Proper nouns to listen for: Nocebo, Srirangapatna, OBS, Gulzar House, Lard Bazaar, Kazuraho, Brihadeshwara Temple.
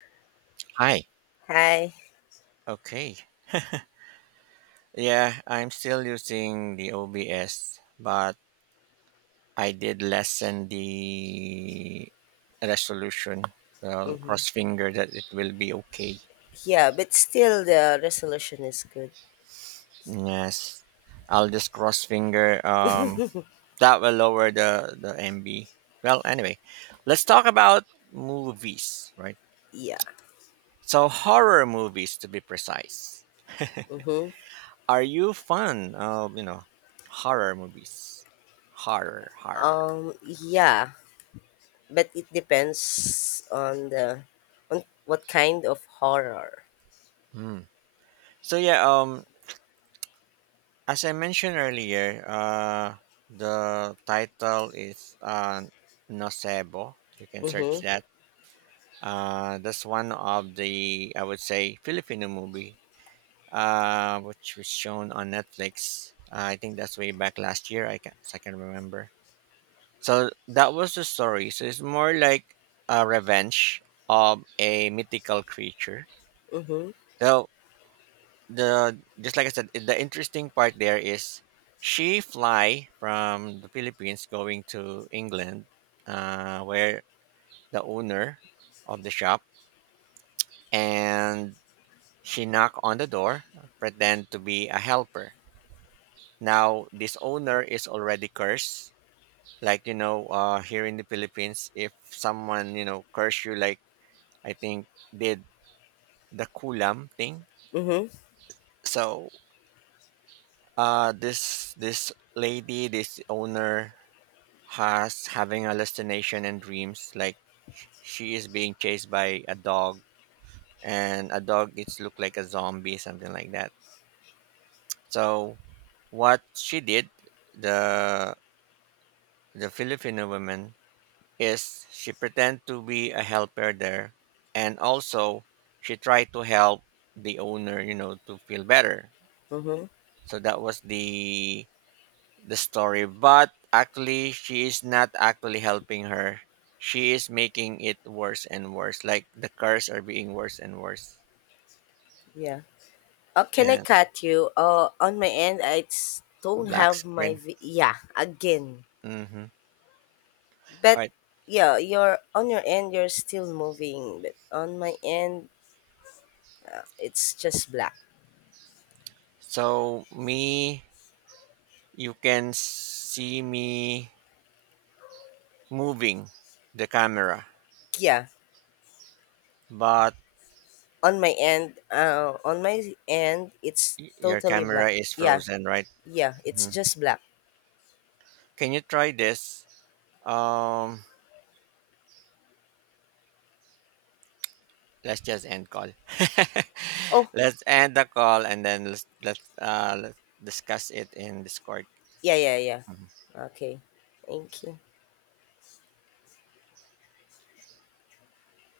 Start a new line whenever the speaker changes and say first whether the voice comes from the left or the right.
right: Hi.
left: Hi.
right: Okay. Yeah, I'm still using the OBS, but I did lessen the resolution. Well,
left: hmm
right: cross finger that it will be okay.
left: Yeah, but still the resolution is good.
right: Yes. I'll just cross finger. That will lower the MB. Well, anyway, let's talk about movies, right?
left: Yeah.
right: So horror movies, to be precise.
left: Mm-hmm.
right: Are you fun of horror movies? Horror, horror.
left: Yeah, but it depends on the on what kind of horror.
right: Hmm. So yeah, as I mentioned earlier, the title is Nocebo. You can search
left: Mm-hmm.
right: that. That's one of the I would say Filipino movie, which was shown on Netflix. I think that's way back last year. I can remember. So that was the story. So it's more like a revenge of a mythical creature.
left: Mm-hmm.
right: So the just like I said, the interesting part there is she fly from the Philippines going to England, where the owner of the shop and she knock on the door, pretend to be a helper. Now this owner is already cursed. Like here in the Philippines, if someone curse you, like I think did the kulam thing.
left: Mm-hmm.
right: So this lady, this owner has having hallucination and dreams like she is being chased by a dog, and a dog it's look like a zombie, something like that. So what she did, the the Filipino woman, is she pretend to be a helper there, and also she tried to help the owner, to feel better.
left: Mm-hmm.
right: So that was the story, but actually she is not actually helping her. She is making it worse and worse. Like the cars are being worse and worse.
left: Yeah. Oh, can I
right: And
left: cut you? On my end, don't
right: black
left: have my
right: screen.
left: yeah, again.
right: Mm-hmm. All
left: But
right: right.
left: yeah, you're on your end. You're still moving, but on my end, it's just black.
right: So me, you can see me moving the camera,
left: Yeah.
right: but
left: On my end, on my end it's
right: your
left: totally black.
right: camera is
left: Yeah,
right: frozen, right?
left: yeah it's
right: Mhm.
left: just black.
right: Can you try this? Um, let's just end call.
left: Oh,
right: Let's end the call, and then let's discuss it in Discord.
left: yeah.
right: Mhm.
left: Okay, thank you.